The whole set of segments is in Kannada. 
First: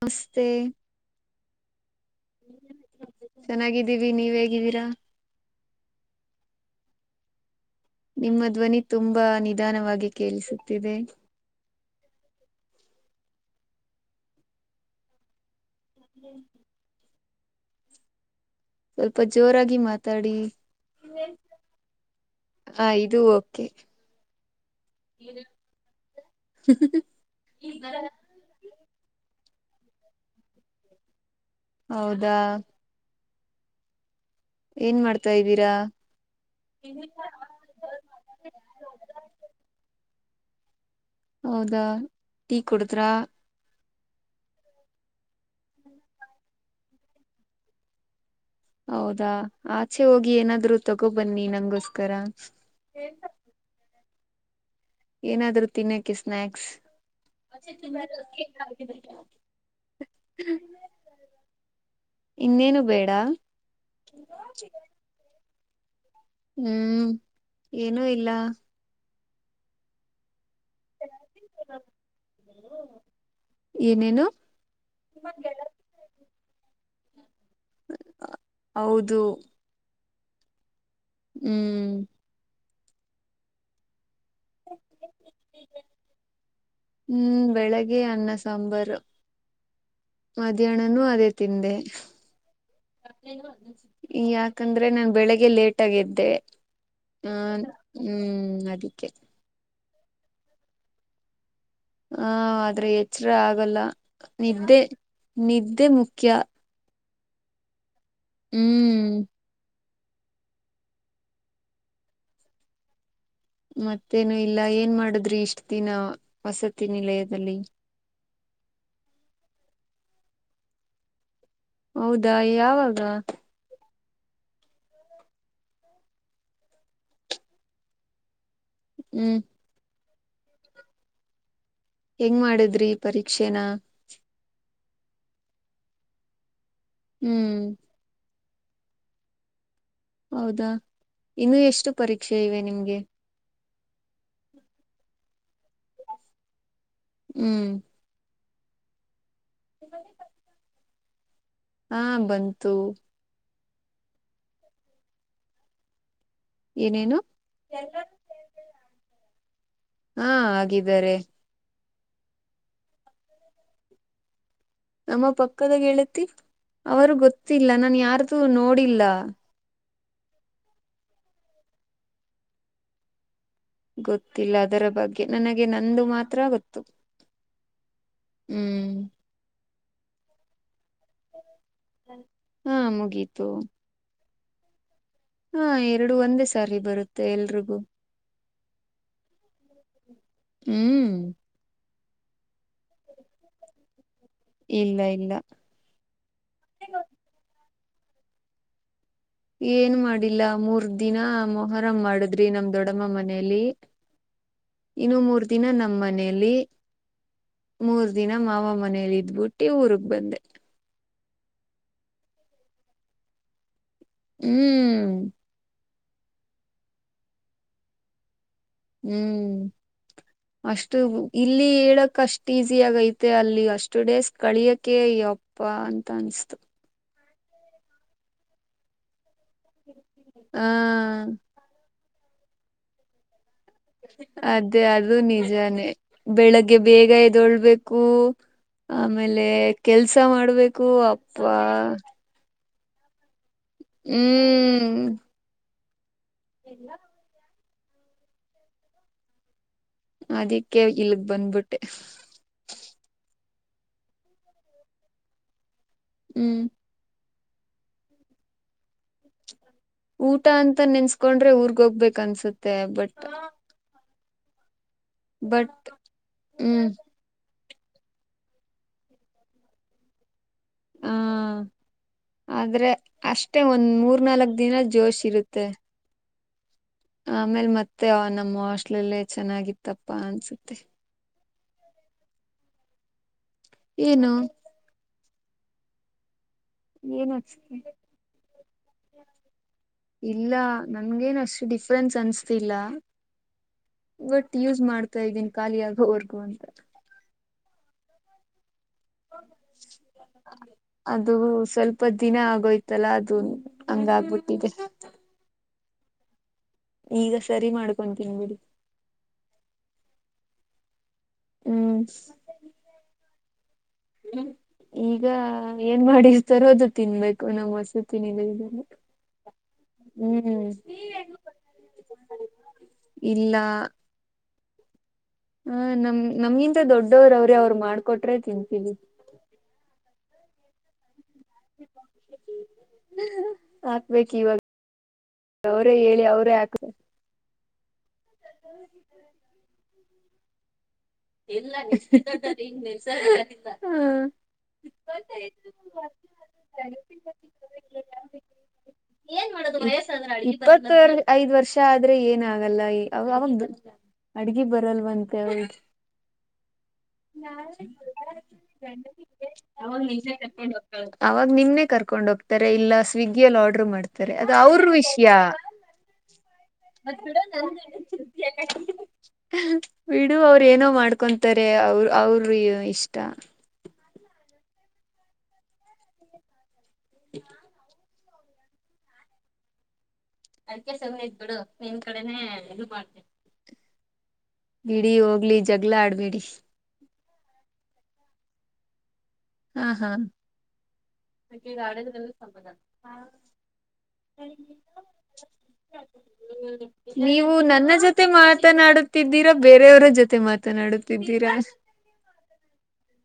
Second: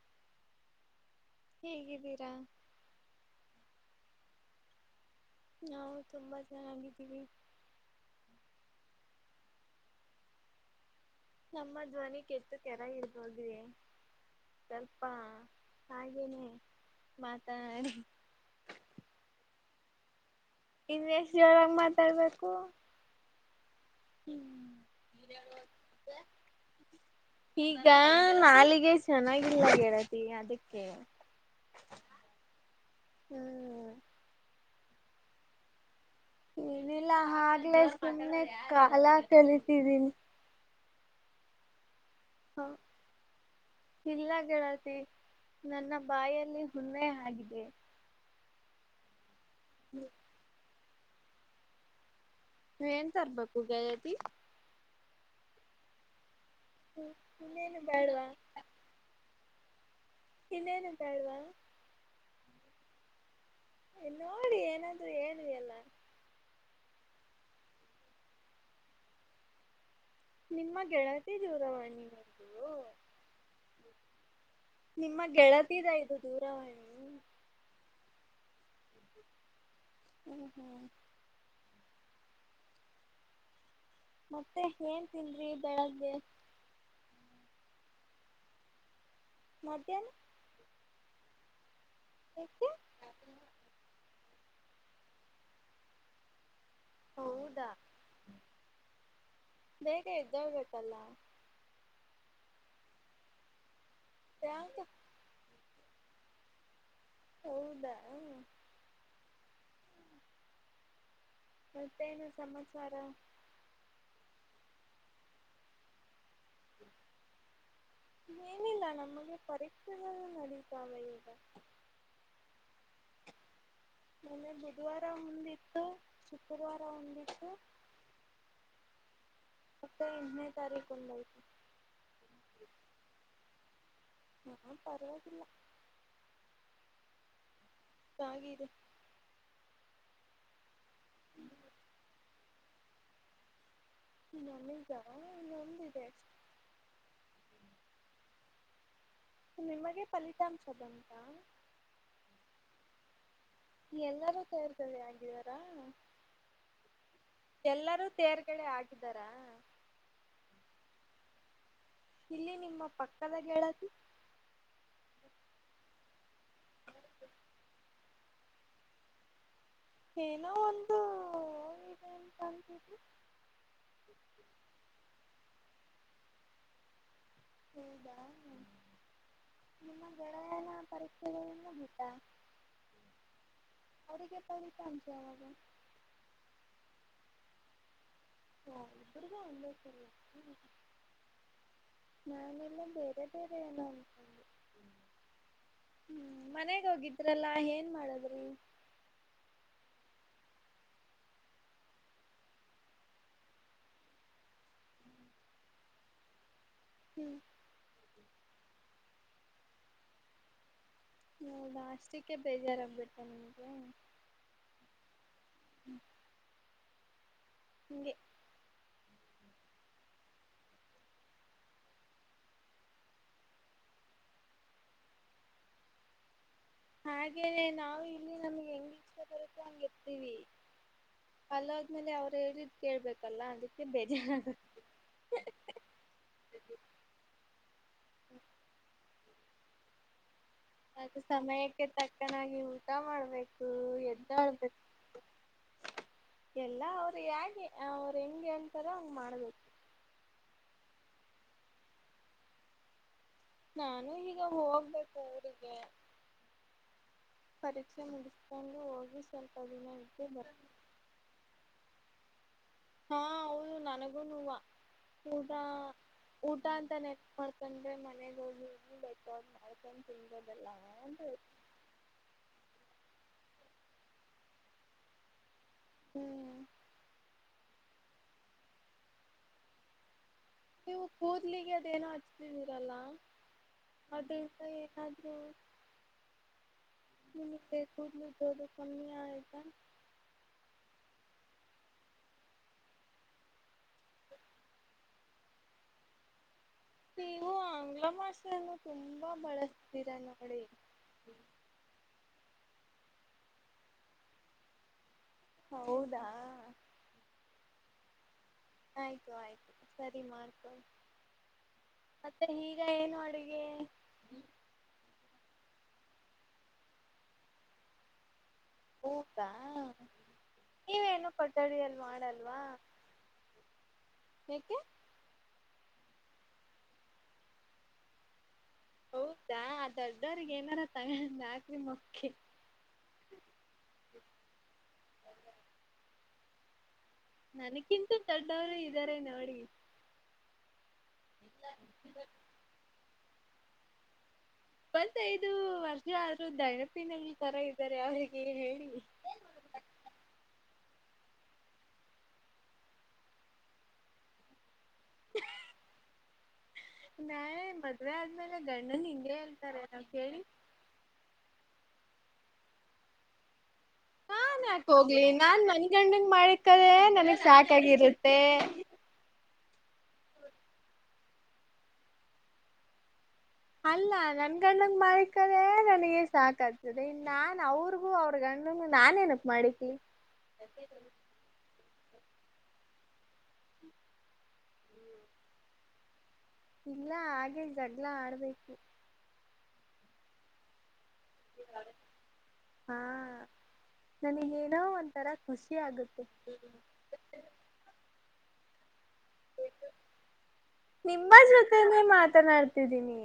ನಮಸ್ತೆ ಹೇಗಿದಿರ ಚೆನಾಗಿದೀವಿ ನೀವ್ ಹೇಗಿದೀರ. ನಾವು ತುಂಬಾ ಚೆನ್ನಾಗಿದ್ದೀವಿ. ನಿಮ್ಮ ಧ್ವನಿ ತುಂಬಾ ನಿಧಾನವಾಗಿ ಕೇಳಿಸುತ್ತಿದೆ. ನಮ್ಮ ಧ್ವನಿ ಕೆತ್ತು ಕೆರೆ ಇರ್ ಹದಿ ಸ್ವಲ್ಪ ಹಾಗೇನೆ ಮಾತನಾಡಿ ಸ್ವಲ್ಪ ಜೋರಾಗಿ ಮಾತಾಡಿ ಇನ್ ಎಷ್ಟ್ ಜೊರಾಗ್ ಮಾತಾಡ್ಬೇಕು. ಹಾ ಇದು ಕೆ [inaudible] ಈಗ ನಾಲಿಗೆ ಚೆನ್ನಾಗಿಲ್ಲ ಗೆಳತಿ ಅದಕ್ಕೆ ಹೌದಾ ಹ್ಮ್ ಏನ್ ಮಾಡ್ತಾ ಇದ್ದೀರಾ [unintelligible] ಇನಿಲ್ಲ ಆಗ್ಲೇ ಸುಮ್ಮನೆ ಕಾಲ ಕಲಿತಿದ್ದೀನಿ [unintelligible] ಹೌದಾ ಟೀ ಕುಡುದ್ರ [unintelligible] ಇಲ್ಲಗಳತಿ ನನ್ನ ಬಾಯಲ್ಲಿ ಹುಣ್ಣೆ ಆಗಿದೆ [unintelligible] ಹೌದಾ ಆಚೆ ಹೋಗಿ ಏನಾದ್ರು ತಗೋಬನ್ನಿ ನಂಗೋಸ್ಕರ [unintelligible] ಏನ್ ತರಬೇಕು ಗೆಳತಿ - [unintelligible] ಏನಾದ್ರೂ ತಿನ್ನೋಕ್ಕೆ ಸ್ನಾಯಾಕ್ಸ್ ಇನ್ನೇನು ಬೇಡವಾ [unintelligible] ಇನ್ನೇನುಂತ ಅಳ್ವಾ [unintelligible] ಇನ್ನೇನು ಬೇಡ ನೋಡಿ [unintelligible] ಏನಾದ್ರು ಹೇಳಿ ಅಲ್ಲ ಹ್ಮ್ ಏನುಇಲ್ಲ [unintelligible] ನಿಮ್ಮ ಗೆಳ [unintelligible] ಏನೇನು [unintelligible] ನಿಮ್ಮ ಗೆಳತಿದ ಇದು ದೂರವಾಣಿ [unintelligible] ಹೌದು [unintelligible] ಹಓ ಹೋ [unintelligible] ಹ್ಮ್ [unintelligible] ಮತ್ತೆ ಏನ್ ತಿನ್ರಿ ಬೆಳಗ್ಗೆ [unintelligible] ಹ್ಮ್ ಬೆಳಿಗ್ಗೆ ಅನ್ನ ಸಾಂಬಾರು [unintelligible] ಮಧ್ಯಾಹ್ನ [unintelligible] ಮಧ್ಯಾಹ್ನನೂ ಅದೇ ತಿಂದೆ ಯಾಕೆ [unintelligible] ಯಾಕಂದ್ರೆ ನಾನ್ ಬೆಳಿಗ್ಗೆ ಲೇಟ್ ಆಗ್ದೇವೆ [unintelligible] ಹ ಹೌದಾ ಹ್ಮ್ ಅದಕ್ಕೆ [unintelligible] ಬೇಗ ಇದ್ದೋಗಬೇಕೇಕಲ್ಲ [unintelligible] ಹಾ ಆದ್ರೆ ಎಚ್ಚ್ರ ಆಗಲ್ಲ ನಿದ್ದೆ ಯಾಕೆ ನಿದ್ದೆ ಮುಖ್ಯ [unintelligible] ಹೌದಾ ಹ [unintelligible] ಹ್ಮ್ [unintelligible] ಮತ್ತೆನು ಸಮಾಚಾರ [unintelligible] ಮತ್ತೇನು ಇಲ್ಲ ಏನ್ ಮಾಡುದ್ರಿ ಇಷ್ಟ ದಿನ ವಸತಿನ ನಿಲಯದಲ್ಲಿ ಏನಿಲ್ಲ ನಮಗೆ ಪರೀಕ್ಷೆಗಳು ನಡೀತಾವೆ ಈಗ ಹೌದಾ ಯಾವಾಗ ಮನ್ನೆ ಬುಧವಾರ ಒಂದಿತ್ತು ಶುಕ್ರವಾರ ಒಂದಿತ್ತು ಹ್ಮ್ ಮತ್ತೆ ಎಂನೇ ತಾರೀಕು ಒಂದು ಆಯಿತು ಹೆಂಗ್ ಮಾಡಿದ್ರಿ ಪರೀಕ್ಷೆನ ನಾನ್ ಪರವಾಗಿಲ್ಲ ಹ್ಮ್ ತಾಗಿದೆ ಹೌದಾ ಇನ್ನು ಎಷ್ಟು ಪರೀಕ್ಷೆ ಇವೆ ನಿಮ್ಗೆ [unintelligible] ನಮ್ಮಿಂದ ನಾ ನಂಬಿದೆ ಹ್ಮ್ ನಿಮಗೆ ಫಲಿತಾಂಶ ಬಂತಾ ಹಾ ಬಂತು ಎಲ್ಲರೂ ಸೇರ್ತದೆ ಆಗಿದಾರಾ ಏನೇನು ಎಲ್ಲರೂ ತೇರ್ಗಡೆ ಹಾಗಿದರ ಹಾ ಆಗಿದ್ದಾರೆ ಇಲ್ಲಿ ನಿಮ್ಮ ಪಕ್ಕದ ಗೆಳತಿು ನಮ್ಮ ಪಕ್ಕದಾಗ ಹೇಳೇತಿ ಅವರು ಗೊತ್ತಿಲ್ಲ ನನ್ ಯಾರ್ದು ನೋಡಿಲ್ಲ ಏನೋ ಒಂದು ಇದೆ ಎಂತಂತಿ ಗೊತ್ತಿಲ್ಲ ಅದರ ಬಗ್ಗೆ ನನಗೆ ನಂದು ಮಾತ್ರ ಗೊತ್ತು ಹೌದಾ ಹ್ಮ್ ನಿಮ್ಮ ಗೆಳೆಯ ಪರೀಕ್ಷೆಗಳಿಂದ ಹಾ ಮುಗೀತು ಅದಿಗೆ ಪರಿ ತಚ ಅವ ಹಾ ಎರಡು ಒಂದೇ ಸಾರಿ ಬರುತ್ತೆ ಎಲ್ರಿಗೂ ಹಬ್ರದ ಒಂದ ಸ ಹ್ಮ್ ನಾನ ಇಲ್ಲ ಬೇರೆ ಬೇರೆ ಏನೋ ಅನ್ಕೊಂಡೆ ಇಲ್ಲ ಇಲ್ಲ ಹ್ಮ್ ಮನೆಗ್ ಹೋಗಿದ್ರಲ್ಲಾ ಏನ್ ಮಾಡದ್ರಿ ಏನ್ ಮಾಡಿಲ್ಲ ಮೂರ್ ದಿನ ಮೊಹರಂ ಮಾಡದ್ರಿ ನಮ್ ದೊಡಮ್ಮ ಮನಲಿ ಇನ್ನು ಮೂರ್ ದಿನ ನಮ್ಮ ಮನೆಯಲ್ಲಿ ಹ್ಞೂ ಮೂರ್ ದಿನ ಮಾವ ಮನೇಲಿ ಇದ್ಬುಟ್ಟಿ ಊರ್ಗ್ ಬಂದೆ ಹೌದಾ ಅಷ್ಟಕ್ಕೆ ಬೇಜಾರಾಗ್ಬಿಡ್ತೆ ನಿಮಗೆ ಹ್ಮ್ ಹ್ಮ್ ಹ್ಮ್ ನಿಗೆ ಹ್ಮ್ ಅಷ್ಟು ಇಲ್ಲಿ ಹೇಳಕ್ ಅಷ್ಟ್ ಈಸಿ ಆಗೈತೆ ಅಲ್ಲಿ ಅಷ್ಟು ಡೇಸ್ ಕಳಿಯಕೆ ಪ್ಪಾ ಅಂತ ಅನ್ಿಸ್ತು ಹಾಗೇನೆ ನಾವು ಇಲ್ಲಿ ನಮ್ಗೆ ಹೆಂಗ್ ಇಷ್ಟ ಬರುತ್ತೆ ಹಗೆರ್ತೀವಿ ಹಾ ಅಲ್ಲದ್ಮೇಲೆ ಅವ್ರು ಹೇಳ ಕೇಳ್ಬೇಕಲ್ಲ ಅದಕ್ಕೆ ಬೇಜಾರಾಗತ್ತೆ ಮ ಅದು ನಿಜಾನೇ ಬೆಳಗ್ಗೆ ಬೇಗ ಇದ್ದೊಳ್ಬೇಕು ಆಮೇಲೆ ಕೆಲ್ಸ ಮಾಡ್ಬೇಕು ಅಪ್ಪ ಚೆನ್ನಾಗಿ ಊಟ ಮಾಡ್ಬೇಕು ಎದ್ದು ಆಡ್ಬೇಕು ಹ್ಮ್ ಎಲ್ಲ ಅವ್ರು ಹೇಗೆ ಅವ್ರು ಹೆಂಗೆ ಅಂತಾರ ಹಂಗೆ ಮಾಡಬೇಕು ಅದಕ್ಕೆ ಇಲ್ಗ್ ಬಂದ್ಬಿಟ್ಟೆ ನಾನು ಈಗ ಹೋಗ್ಬೇಕು ಊರಿಗೆ ಹ್ಮ್ ಪರೀಕ್ಷೆ ಮುಡಿಸ್ಕೊಂಡು ಹೋಗಿ ಸ್ವಲ್ಪ ದಿನ ಇದ್ದು ಊಟ ಬರ್ ಅಂತ ನೆನ್ಸ್ಕೊಂಡ್ರೆ ಊರ್ಗ್ ಹೋಗ್ಬೇಕು ಅನ್ಸುತ್ತೆ ಹಾ ಬಟ್ ಹೌದು ನನಗೂನು ಊಟ ಬಟ್ ಊಟ ಹ್ಮ್ ಅಂತಾನೆ ಮಾಡಡ್ಕೊಂಡ್ರೆ ಮನೆಗ ಹೋಗಿ ಹಿ ಬೇಕ ಮಾಡ್ಕೊಂಡ್ ತಿನ್ನೋದೆಲ್ಲ ಆ ಅಂದ್ರೆ ಆದ್ರೆ ಅಷ್ಟೇ ಒಂದ್ ಮೂರ್ ನಾಲ್ಕ್ ದಿನ ಜೋಶ್ ಇರುತ್ತೆ ಹ್ಮ್ ಆಮೇಲ್ ಮತ್ತೆ ಅವ ನಮ್ಮ ಹಸ್ಟ್ಲಲ್ಲ ಚೆನ್ನಾಗಿತ್ತಪ್ಪ ಅನ್ಸುತ್ತೆ ನೀವು ಕೂದ್ಲಿಗೆ ಅದೇನೋ ಹಚ್ತಿದಿರಲ್ಲ ಏನು ಅದ್ರಿಂದ ಏನಾದ್ರೂ ಏನ್ ಅನ್ಸುತ್ತೆ ಫೇಕೂಡ್ ನಿ ಜೊದು ಕ ನೀ ಆ ಇಲ್ಲ ನನ್ಗೇನು ಅಷ್ಟು ಡಿಫ್ರೆನ್ಸ್ ಅನ್ಸ್ತಿಲ್ಲ. ಬಟ್ ಯೂಸ್ ಮಾಡ್ತಾ ಇದ್ದೀನಿ ಖಾಲಿಯಾಗೋವರ್ಗೂ ಅಂತ. ನೀವು ಆಂಗ್ಲ ಭಾಷೆಯನ್ನು ತುಂಬಾ ಬಳಸ್ತೀರ ಎಲ್ಲ ಕಡೆ. ಅದು ಸ್ವಲ್ಪ ದಿನ ಆಗೋಯ್ತಲ್ಲ ಅದು ಹಂಗಾಗ್ಬಿಟ್ಟಿದೆ. ಹೌದಾ. ಈಗ ಸರಿ ಮಾಡ್ಕೊಂತೀನ್ ಬಿಡಿ. ಆಯ್ತು ಆಯ್ತು ಸರಿ ಮಾಡ್ಕೊಳ್ಳಿ. ಹ್ಮ್ ಸ [inaudible] ಈಗ ಏನು ಅಡುಗೆ. ಹ್ಮ್ ಈಗ ಏನ್ ಮಾಡಿರ್ತಾರೋ ಅದು ತಿನ್ಬೇಕು ನಮ್ ವಸತಿ ನಿಲಯದಲ್ಲಿ. ಹೌದಾ ನೀವೇ ಏನು ಕೊಠಡಿಯಲ್ಲಿ ಮಾಡಲ್ವಾ. ಇಲ್ಲ. ಯಾಕೆ. ಹ್ಮ್ ನಮ್ ನಮಗಿಂತ ದೊಡ್ಡವ್ರ್ ಅವ್ರೆ ಅವ್ರ್ ಮಾಡ್ಕೊಟ್ರೆ ತಿಂತೀವಿ. ಹೌದಾ ದೊಡ್ಡವ್ರಿಗೆ ಏನಾರ ತಗಂಡ್ ಹಾಕರಿ ಮಕ್ಕೆ. ಹಾಕ್ಬೇಕು ಇವಾಗ ಅವರೇ ಹೇಳಿ ಅವರೇ ಹಾಕ್ ನನಕಿಂತ ದೊಡ್ಡವರು ಇದ್ದಾರೆ ನೋಡಿ. ಇಲ್ಲ [unintelligible] ನಿಜಾ ಹೇಳ್ತಾ ಇದ್ದೀನಿ ನಾನು. ಇಪ್ಪತೈದು ವರ್ಷ ಆದ್ರೂ [unintelligible] ತರ ಇದ್ದಾರೆ ಅವರಿಗೆ ಹೇಳಿ. ಇಪ್ಪತ್ತು ಐದ್ ವರ್ಷ ಆದ್ರೆ ಏನ ಆಗಲ್ಲ ಅದ್ ಅವ ಅಡಿಗಿ ಬರಲ್ವಂತೆ ಅವ್ ನಾಳೆ ಮದ್ವೆ ಆದ್ಮೇಲೆ ಗಂಡನ್ ಹಿಂಗೆ ಹೇಳ್ತಾರೇನೋ ಕೇಳಿ. ಆವಾಗ್ ನಿಮ್ನೆ ಕರ್ಕೊಂಡ್ ಹೋಗ್ತಾರೆ ಇಲ್ಲ ಸ್ವಿಗ್ಗಿಯಲ್ ಆರ್ಡರ್ ಮಾಡ್ ತಾರೆ ಅದು ನಾನ್ ಅವ್ರ್ ಯಾಕ್ ಹೋಗ್ಲಿ ವಿಷಯ. ನಾನ್ ನನ್ ಗಂಡಂಗ್ ಮಾಡಿಕದೆ ನನಗ್ ಸಾಕಾಗಿರುತ್ತೆ ಬಿಡು ಅವ್ರ್ ಏನೋ ಮಾಡ್ಕೊಂತಾರೆ ಅವ್ ಅವ್ರ್ ಇಷ್ಟ. ಅಲ್ಲ ನನ್ ಗಂಡಂಗ್ ಮಾಡ್ ಇಕ್ಕೋದೇ ನನಗೆ ಸಾಕಾಗ್ತದೆ ಇನ್ ನಾನ್ ಅವರ್ ಗೂ ಅವ್ರ್ ಗಂಡಂಗು ನಾನ ಏನಕ್ ಮಾಡ್ ಇಕ್ಲಿ. ಬಿಡಿ ಹೋಗ್ಲಿ ಜಗಳ ಆಡ್ಬೇಡಿ. ಇಲ್ಲ ಹಾಗೆ ಜಗ್ಳ ಆಡ್ಬೇಕು. ಹಾ ಹಾ. ನನಿಗ್ ಏನೋ ಒಂಥರ ಖುಷಿ ಆಗುತ್ತೆ. ನೀವು ನನ್ನ ಜೊತೆ ಮಾತನಾಡುತ್ತಿದ್ದೀರಾ ಬೇರೆಯವರ ಜೊತೆ ಮಾ ನಿಮ್ಮ ಜೊತೆನೆೇ ಮಾತನಾಡ್ತಿದ್ದೀನಿ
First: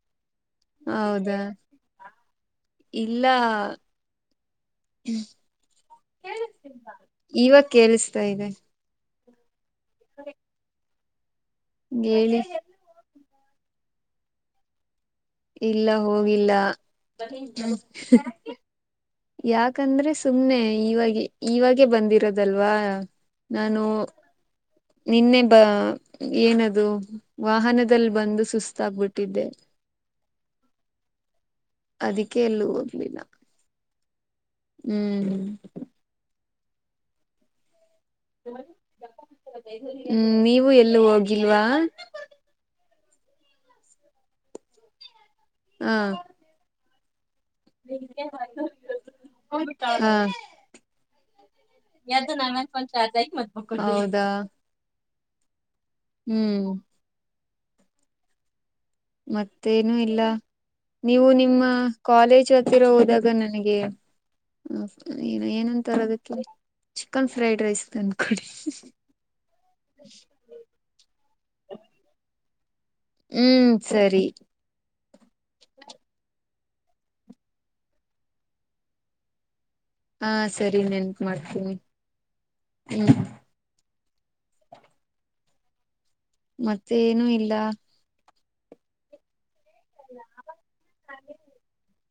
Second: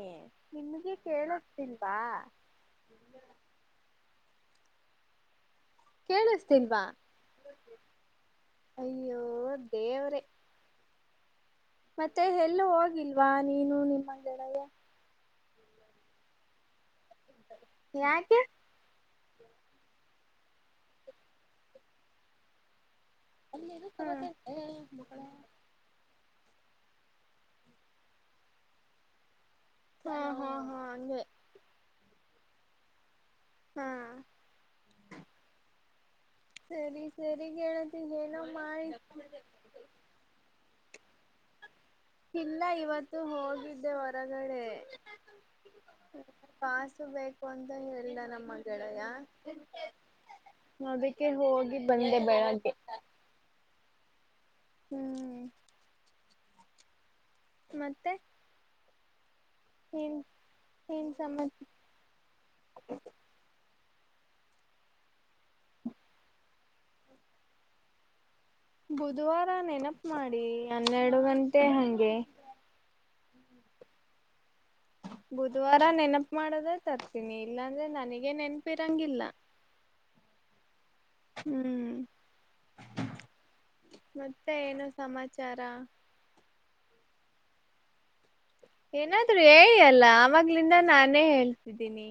ನಿಮ್ಗೆ ಹೌದಾ ಕೇಳಸ್ತಿಲ್ವಾ. ಇಲ್ಲ. ಹ್ಮ್. ಕೇಳಿಸ್ತಿಲ್ವಾ ಕೇಳಿಸ್ತಾ ಇದೆ ಅಯ್ಯೋ ದೇವ್ರೆ. ಮತ್ತೆ ಹೇಳಿ ಎಲ್ಲೂ ಹೋಗಿಲ್ವಾ ನೀನು ನಿಮ್ಮ ಗೆಳೆಯಾ. ಇಲ್ಲ ಹೋಗಿಲ್ಲ. ಯಾಕೆ ಯಾಕಂದ್ರೆ ಸುಮ್ನೆ ಈವಾಗ ಇವಾಗೆ ಬಂದಿರೋದಲ್ವಾ. ನಾನು ಅಲ್ಲೇನು ಕರತೈತೆ ಮಕ್ಕಳೇ ನಿನ್ನೆ ಬ ಏನದು ವಾಹನದಲ್ ಬಂದು ಸುಸ್ತಾಗ್ ಬಿಟ್ಟಿದ್ದೆ. ಹಾ ಹಾ ಹಾ ಹಂಗೆ. ಅದಕ್ಕೆ ಎಲ್ಲೂ ಹೋಗಿಲ್ಲ ಹಾ ಹ್ಮ್. ಸರಿ ಸರಿ ಗೆಳತಿ ಅದೇನೋ ಮಾಡಿ. ಹ್ಮ್ ನೀವು ಎಲ್ಲೂ ಹೋಗಿಲ್ವಾ. ಇಲ್ಲ ಇವತ್ತು ಹೋಗಿದ್ದೆ ಹೊರಗಡೆ ಹಾ ಕಾಸು ಬೇಕು ಅಂತ ಹೇಳಿದ ನಮ್ಮ ಗೆಳೆಯ ಹಾ ಅದಕ್ಕೆ ಹೋಗಿ ಬಂದೆ ಬೆಳಗ್ಗೆ [unintelligible] ಹೌದಾ ಹ್ಮ್ [inaudible] ಹ್ಮ್ ಮತ್ತೆ ಮತ್ತೇನು ಏನ್ ಇಲ್ಲ ಏನ್ ನೀವು ಸಮ ನಿಮ್ಮ ಕಾಲೇಜ್ ಹತ್ತಿರ ಹೋದಾಗ ನನಗೆ [unintelligible] ಏ ಏನ್ ಏನಂತಾರೆ ಅದಿಕ್ಕೆ ಚಿಕನ್ ಫ್ರೈಡ್ ರೈಸ್ ತಂಡ್ಕೊಡಿ ಬುಧವಾರ ನೆನಪು ಮಾಡಿ ಹನ್ನೆರಡು ಗಂಟೆ ಹಂಗೆ ಹ್ಮ್ ಸರಿ ಬುಧವಾರ ನೆನಪ ಮಾಡಿದ್ರೆ ತರ್ತೀನಿ ಇಲ್ಲಾಂದ್ರೆ ನನಗ ನೆನಪಿರಂಗಿಲ್ಲ ಹಾ ಸರಿ ನೆನ್ಪ್ ಹ್ಮ್ ಮತ್ತೆ ಏನು ಸಮಾಚಾರ ಮತ್ತೆ ಏನು ಇಲ್ಲ ಏನಾದ್ರು ಹೇಳಿ ಅಲ್ಲ ಅವಗ್ಲಿಂದ ನಾನೇ ಹೇಳ್ತಿದ್ದೀನಿ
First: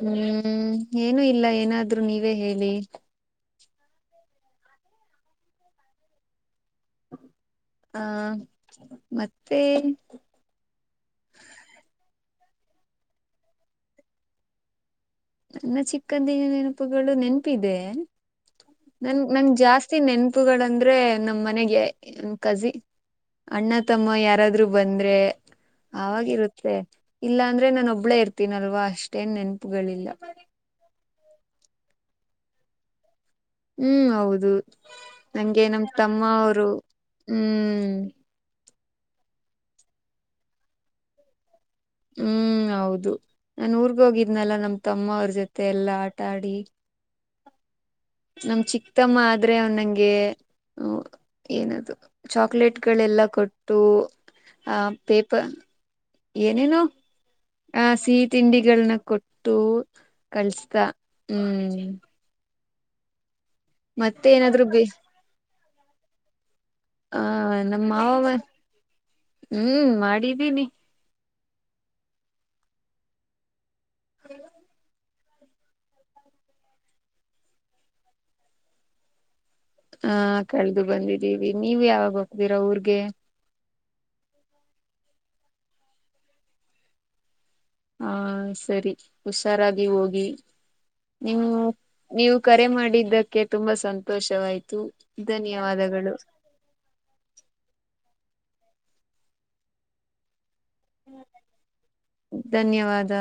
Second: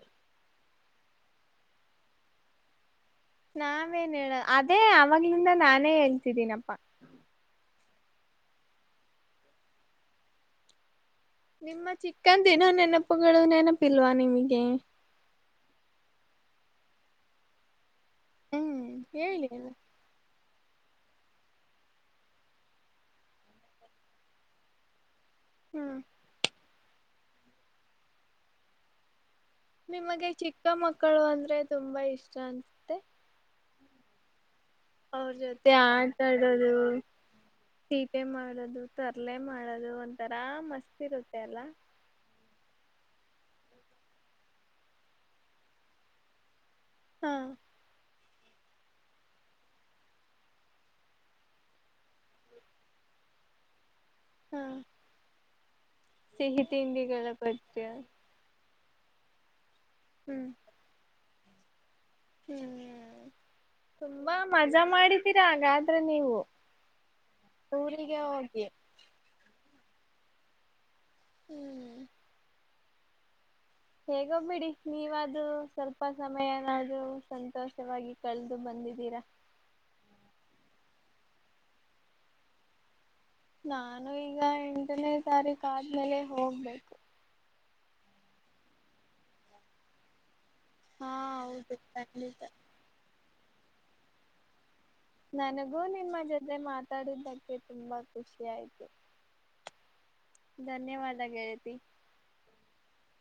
ಹ್ಮ್ ಏನು ಇಲ್ಲ ಏನಾದ್ರು ನೀವೇ ಹೇಳಿ ನಾವೇನ್ ಹೇಳ ಅದೇ ಅವಾಗ್ಲಿಂದ ನಾನೇ ಹೇಳ್ತಿದ್ದೀನಪ್ಪಾ ಹ ಮತ್ತೆ ನಿಮ್ಮ ಚಿಕ್ಕನ್ ದಿನ ನೆನಪುಗಳು ನೆನಪಿಲ್ವಾ ನಿಮಗೆ ನನ್ನ ಚಿಕ್ಕಂದಿನ ನೆನಪುಗಳು ನೆನಪಿದೆ ಹ್ಮ್ ನನ್ ನನ್ ಹೇಳಿ ಅಲ್ಲ ಜಾಸ್ತಿ ನೆನಪುಗಳಂದ್ರೆ ನಮ್ ಮನೆಗೆ ಕಝಿ ಅಣ್ಣ ತಮ್ಮ ಯಾರಾದ್ರೂ ಬಂದ್ರೆ ಹ್ಮ್ ಆವಾಗಿರುತ್ತೆ ಇಲ್ಲಾ ಅಂದ್ರೆ ನಾನ ಒಬ್ಬಳೇ ಇರ್ತೀನಲ್ವಾ ಅಷ್ಟೇನ್ ನೆನಪುಗಳು ನಿಮಗೆ ಚಿಕ್ಕ ಮಕ್ಕಳು ಅಂದ್ರೆ ತುಂಬಾ ಇಷ್ಟ ಹ್ಮ್ ಹೌದು ಅವ್ರ ನಂಗೆ ಜೊತೆ ನಮ್ ಆಟ ತಮ್ಮ ಅವರು ಆಡೋದು ಹ್ಮ್ ತೀಟೆ ಮಾಡೋದು ತರ್ಲೆ ಮಾಡೋದು ಒಂಥರಾ ಮಸ್ತ್ ಇರುತ್ತೆ ಅಲ್ಲ ಹ್ಮ್ ಹೌದು ನನ್ ಊರ್ಗ ಹೋಗಿದ್ನಲ್ಲ ನಮ್ ತಮ್ಮ ಅವ್ರ ಜೊತೆ ಎಲ್ಲಾ ಆಟಾ ಆಡಿ ಹಾ [unintelligible] ನಮ್ ಚಿಕ್ತಮ್ಮ ಆದ್ರೆ ಅವ ನಂಗೆ ಏನದು ಚಾಕ್ಲೇಟ್ಗಳೆಲ್ಲ ಕೊಟ್ಟು ಹಾ ಆ ಪೇಪರ್ ಸಿಹಿ ಏನೇನು ತಿಂಡಿಗಳ ಆ ಬಗ್ಗೆ ಸಿತ್ ತಿಂಡಿಗಳನ್ನ ಕೊಟ್ಟು ಹ್ಮ್ ಕಳ್ಸ್ತ ಹ್ಮ್ ಹ್ಮ್ ಮತ್ತೆ ತುಂಬಾ ಏನಾದ್ರು ಬೇ ಮಜಾ ಮಾಡಿದ್ದೀರಾ ಹಾಗಾದ್ರೆ ನೀವು ಹ ನಮ್ಮ ಊರಿಗೆ ಮಾವವ ಹೋಗಿ ಹ್ಮ್ ಮಾಡಿದ್ದೀನಿ ಹ್ಮ್ [unintelligible] ಹೇಗೋ ಬಿಡಿ ನೀವು ಆದರೂ ಸ್ವಲ್ಪ ಸಮಯ ಆದರು ಸಂತೋಷವಾಗಿ ಕಳೆದು ಬಂದಿದ್ದೀರಾ. ಹಾ ಕಳೆದು ಬಂದಿದ್ದೀವಿ ನೀವು ಯಾವಾಗ ಹೋಗ್ತೀರಾ ಊರಿಗೆ. ನಾನು ಈಗ ಎಂಟನೇ ತಾರೀಕು ಆದ್ಮೇಲೆ ಹೋಗ್ಬೇಕು. ಹಾ ಸರಿ ಹುಷಾರಾಗಿ ಹೋಗಿ. ಹಾ ನೀವು ಹೌದು ನೀವು ಖಂಡಿತ ಕರೆ ಮಾಡಿದ್ದಕ್ಕೆ ತುಂಬಾ ಸಂತೋಷವಾಯ್ತು. ನನಗೂ ಧನ್ಯವಾದಗಳು ನಿಮ್ಮ ಜೊತೆ ಮಾತಾಡಿದ್ದಕ್ಕೆ ತುಂಬಾ ಖುಷಿ ಆಯ್ತು. ಧನ್ಯವಾದ ಹೇಳಿದಿ ಧನ್ಯವಾದ